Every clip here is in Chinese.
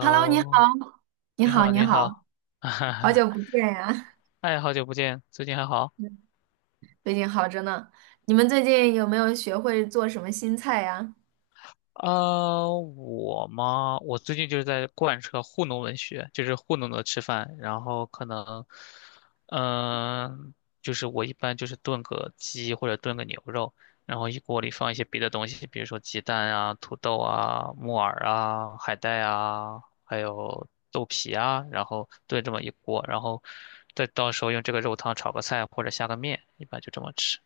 Hello，你好，你你好，好，你你好，好，哈好哈，久不见呀！哎，好久不见，最近还好？嗯最近好着呢。你们最近有没有学会做什么新菜呀？啊，我嘛，我最近就是在贯彻糊弄文学，就是糊弄的吃饭，然后可能，嗯、就是我一般就是炖个鸡或者炖个牛肉，然后一锅里放一些别的东西，比如说鸡蛋啊、土豆啊、木耳啊、海带啊，还有豆皮啊，然后炖这么一锅，然后再到时候用这个肉汤炒个菜或者下个面，一般就这么吃。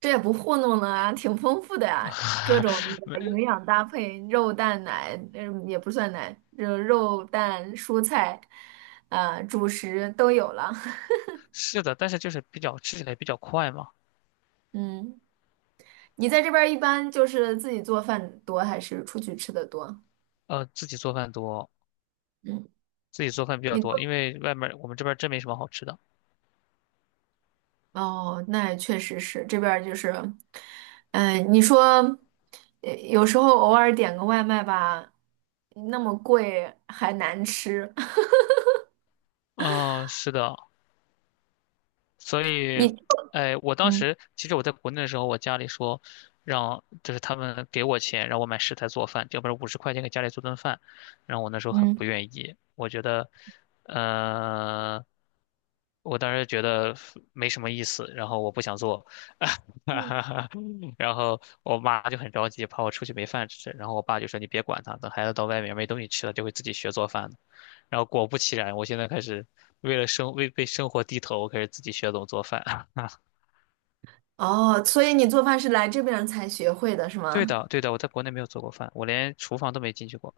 这也不糊弄了啊，挺丰富的呀，各种 的没营养搭配，肉蛋奶，也不算奶，就肉蛋蔬菜，主食都有了。是的，但是就是比较吃起来比较快嘛。嗯，你在这边儿一般就是自己做饭多，还是出去吃的多？自己做饭多，嗯。自己做饭比较你。多，因为外面儿我们这边儿真没什么好吃的。哦，那也确实是这边儿就是，你说，有时候偶尔点个外卖吧，那么贵还难吃。嗯，是的，所以，你哎，我当嗯时其实我在国内的时候，我家里说让就是他们给我钱让我买食材做饭，要不然50块钱给家里做顿饭，然后我那时候很嗯。不愿意，我觉得，呃，我当时觉得没什么意思，然后我不想做，然后我妈就很着急，怕我出去没饭吃，然后我爸就说你别管他，等孩子到外面没东西吃了，就会自己学做饭的。然后果不其然，我现在开始为生活低头，我开始自己学怎么做饭。哦，所以你做饭是来这边儿才学会的是对吗？的，对的，我在国内没有做过饭，我连厨房都没进去过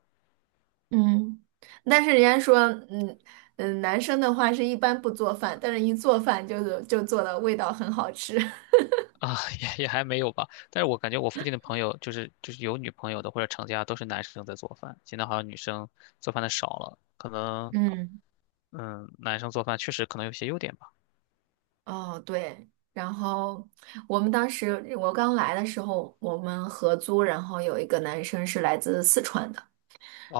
嗯，但是人家说，嗯嗯，男生的话是一般不做饭，但是一做饭就是就做的味道很好吃。啊，也还没有吧。但是我感觉我附近的朋友，就是有女朋友的或者成家，都是男生在做饭。现在好像女生做饭的少了，可能嗯。嗯，男生做饭确实可能有些优点吧。哦，对，然后我们当时我刚来的时候，我们合租，然后有一个男生是来自四川的，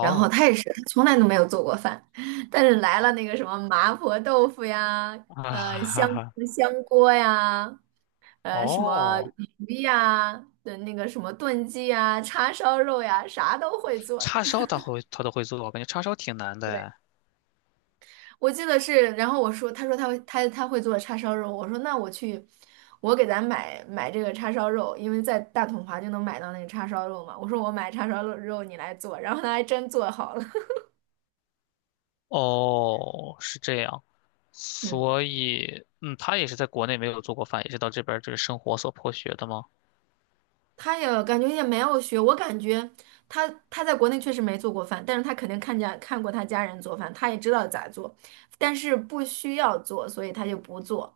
然后他也是，他从来都没有做过饭，但是来了那个什么麻婆豆腐呀，啊，呃，哈香哈香锅呀，什么哦，鱼呀，的那个什么炖鸡呀、叉烧肉呀，啥都会做。叉烧 他都会做，我感觉叉烧挺难的对。哎。我记得是，然后我说，他说他会做叉烧肉，我说那我去，我给咱买买这个叉烧肉，因为在大统华就能买到那个叉烧肉嘛。我说我买叉烧肉你来做，然后他还真做好了。哦，是这样，嗯，所以，嗯，他也是在国内没有做过饭，也是到这边儿就是生活所迫学的吗？他也感觉也没有学，我感觉他在国内确实没做过饭，但是他肯定看过他家人做饭，他也知道咋做，但是不需要做，所以他就不做。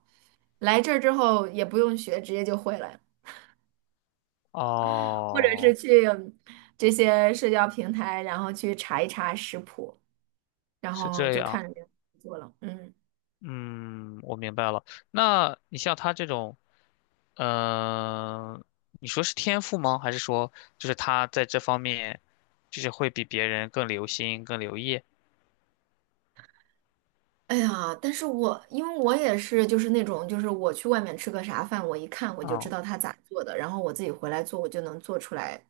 来这儿之后也不用学，直接就会了。或者是哦，去这些社交平台，然后去查一查食谱，然是后这就样，看着别人家做了。嗯。嗯，我明白了。那你像他这种，嗯、你说是天赋吗？还是说就是他在这方面，就是会比别人更留心、更留意？哎呀，但是我因为我也是就是那种就是我去外面吃个啥饭，我一看我就知哦，道他咋做的，然后我自己回来做，我就能做出来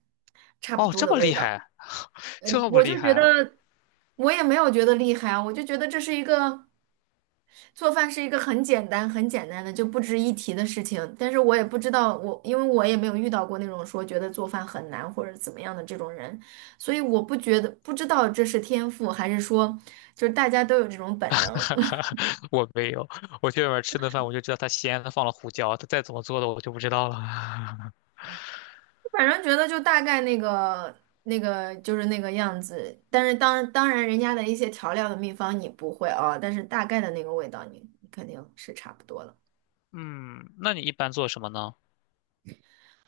差不哦，多这的么味厉道。害，嗯，这么我厉就觉害。得我也没有觉得厉害啊，我就觉得这是一个做饭是一个很简单、很简单的就不值一提的事情。但是我也不知道我，因为我也没有遇到过那种说觉得做饭很难或者怎么样的这种人，所以我不觉得不知道这是天赋还是说就是大家都有这种本能。哈哈，我没有，我去外面吃顿饭，我就知道它咸的放了胡椒，它再怎么做的我就不知道了。反正觉得就大概那个那个就是那个样子，但是当然人家的一些调料的秘方你不会啊，但是大概的那个味道你你肯定是差不多的。嗯，那你一般做什么呢？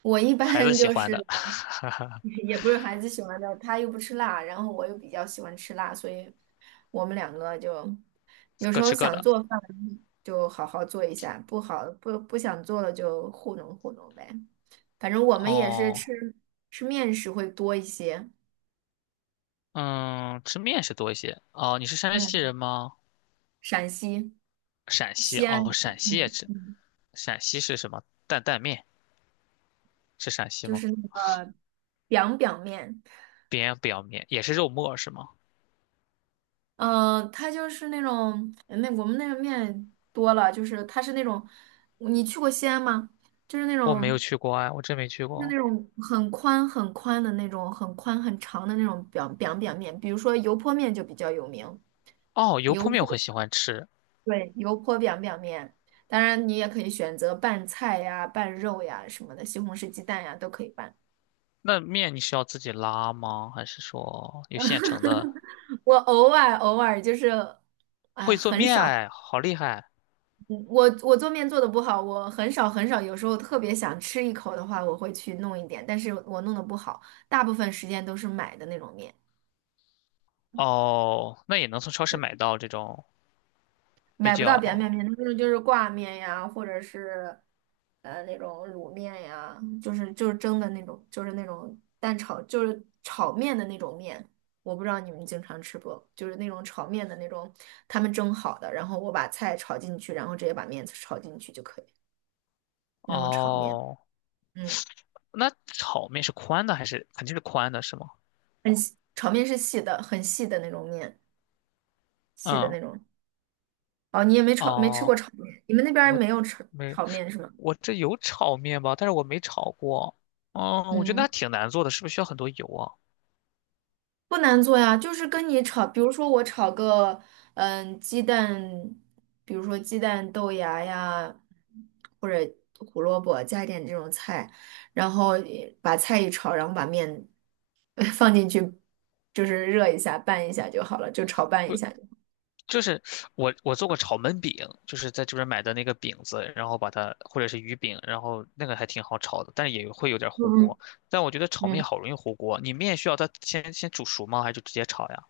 我一孩子般喜就欢是 的，也不是孩子喜欢的，他又不吃辣，然后我又比较喜欢吃辣，所以我们两个就 有时各候吃各想的。做饭就好好做一下，不好不不想做了就糊弄糊弄呗。反正我们也是哦，吃面食会多一些。嗯，吃面是多一些。哦，你是山西嗯，人吗？陕西陕西，西安哦，人。陕西也嗯吃。嗯，陕西是什么？担担面是陕西就吗？是那个 b i 面。扁表面也是肉末是吗？它就是那种那我们那个面多了，就是它是那种，你去过西安吗？就是那我没有种，去过啊，我真没去就是过。那种很宽很宽的那种，很宽很长的那种表面，比如说油泼面就比较有名。哦，油油泼面我泼。很喜欢吃。对，油泼表面，当然你也可以选择拌菜呀、拌肉呀什么的，西红柿鸡蛋呀都可以拌。那面你是要自己拉吗？还是说有现成的 我偶尔就是，会做很面少。哎，好厉害！我做面做的不好，我很少很少，有时候特别想吃一口的话，我会去弄一点，但是我弄的不好，大部分时间都是买的那种面。哦，那也能从超市嗯，买到这种比买不到扁面较面，那种就是挂面呀，或者是那种卤面呀，就是就是蒸的那种，就是那种蛋炒，就是炒面的那种面。我不知道你们经常吃不，就是那种炒面的那种，他们蒸好的，然后我把菜炒进去，然后直接把面炒进去就可以，那种炒面。哦。嗯。那炒面是宽的还是肯定是宽的是吗？很细，炒面是细的，很细的那种面，细的嗯，那种。哦，你也没炒，没吃哦，过炒面，你们那边儿我没有炒没，炒面是吗？我这有炒面吧，但是我没炒过。嗯，我觉得嗯，那挺难做的，是不是需要很多油啊？不难做呀，就是跟你炒，比如说我炒个，鸡蛋，比如说鸡蛋豆芽呀，或者胡萝卜，加一点这种菜，然后把菜一炒，然后把面 放进去，就是热一下，拌一下就好了，就炒拌一下就好。就是我做过炒焖饼，就是在这边买的那个饼子，然后把它或者是鱼饼，然后那个还挺好炒的，但是也会有点糊嗯锅。但我觉得炒面嗯，好容易糊锅，你面需要它先煮熟吗？还是就直接炒呀？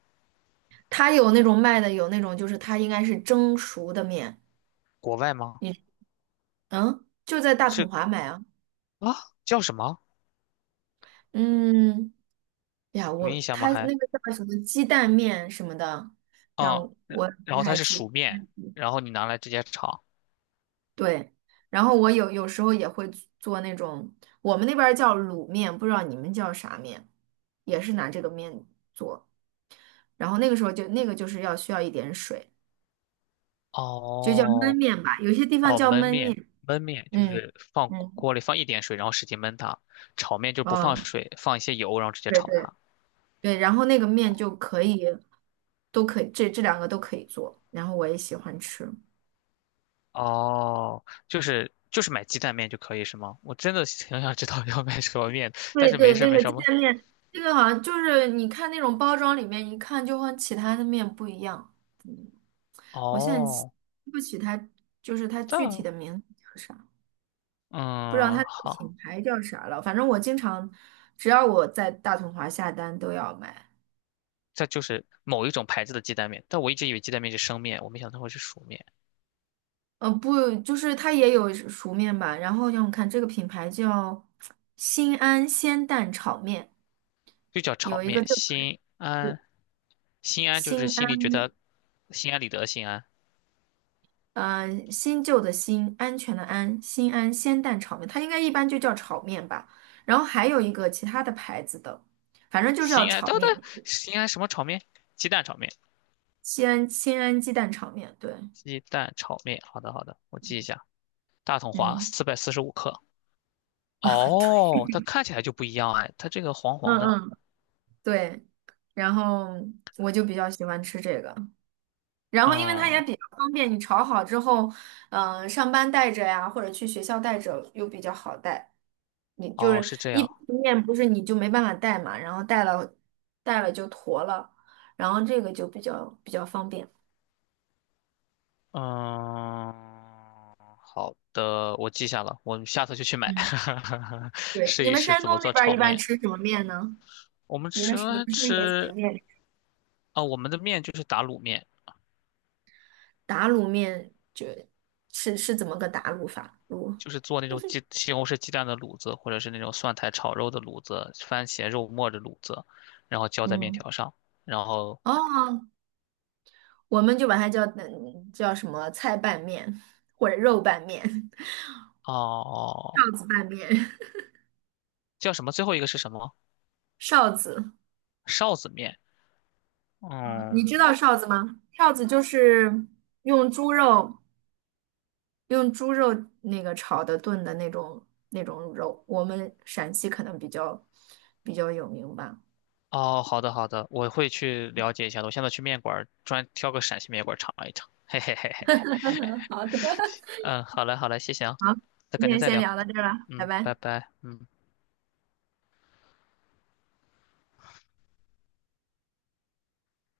它有那种卖的，有那种就是它应该是蒸熟的面。国外吗？你嗯，就在大统是华买啊。啊，叫什么？嗯，哎呀，有我印象吗？它还那个叫什么鸡蛋面什么的，让哦，然我不然后它太是记。熟面，嗯，然后你拿来直接炒。对，然后我有时候也会做那种，我们那边儿叫卤面，不知道你们叫啥面，也是拿这个面做。然后那个时候就那个就是要需要一点水，就叫焖哦面吧，有些地方哦，叫焖焖面面。焖面就嗯是放嗯，锅里放一点水，然后使劲焖它。炒面就不放啊，水，放一些油，然后直接对炒对。它。对，然后那个面就可以，都可以，这这两个都可以做，然后我也喜欢吃。哦，就是买鸡蛋面就可以是吗？我真的挺想知道要买什么面的，但对是没对，事儿那没个鸡什么。蛋面，这个好像就是你看那种包装里面，一看就和其他的面不一样。嗯，我我现在记哦，不起它，就是它具体但的名字叫啥，不知道嗯它的好，品牌叫啥了。反正我经常，只要我在大统华下单都要买。这就是某一种牌子的鸡蛋面，但我一直以为鸡蛋面是生面，我没想到会是熟面，不，就是它也有熟面吧。然后让我看这个品牌叫新安鲜蛋炒面。就叫炒有一个面。这个人心是安，心安就是新心里安，觉得心安理得的心安，新旧的新，安全的安，新安鲜蛋炒面，它应该一般就叫炒面吧。然后还有一个其他的牌子的，反正就是要心安，炒等等，面，心安什么炒面？鸡蛋炒面，西安新安鸡蛋炒面，对。鸡蛋炒面。好的好的，我记一下，大统华嗯。445克。啊，对。哦，它看起来就不一样哎，它这个黄黄嗯的，嗯，对。然后我就比较喜欢吃这个。然后，因为它也嗯，比较方便，你炒好之后，上班带着呀，或者去学校带着又比较好带。你就哦，是是这一样，般面不是你就没办法带嘛，然后带了就坨了，然后这个就比较方便。嗯，好的，我记下了，我们下次就去买，嗯，对，试你一们试山怎东么那做边儿炒一般面。吃什么面呢？我们你吃们是你们是不是也喜欢吃面？啊、我们的面就是打卤面，打卤面就是怎么个打卤法？卤。就是做那种鸡西红柿鸡蛋的卤子，或者是那种蒜苔炒肉的卤子，番茄肉末的卤子，然后浇在面嗯。条上，然后哦，我们就把它叫叫什么菜拌面或者肉拌面。哦，臊子拌面。叫什么？最后一个是什么？臊子。臊子面。你嗯，知道臊子吗？臊子就是用猪肉，用猪肉那个炒的炖的那种肉，我们陕西可能比较有名吧。哦，好的好的，我会去了解一下的。我现在去面馆儿专挑个陕西面馆儿尝一尝。嘿嘿嘿嘿，好的，嗯，好嘞好嘞，谢谢啊，好，那今改天天再先聊。聊到这儿了，拜嗯，拜。拜拜，嗯。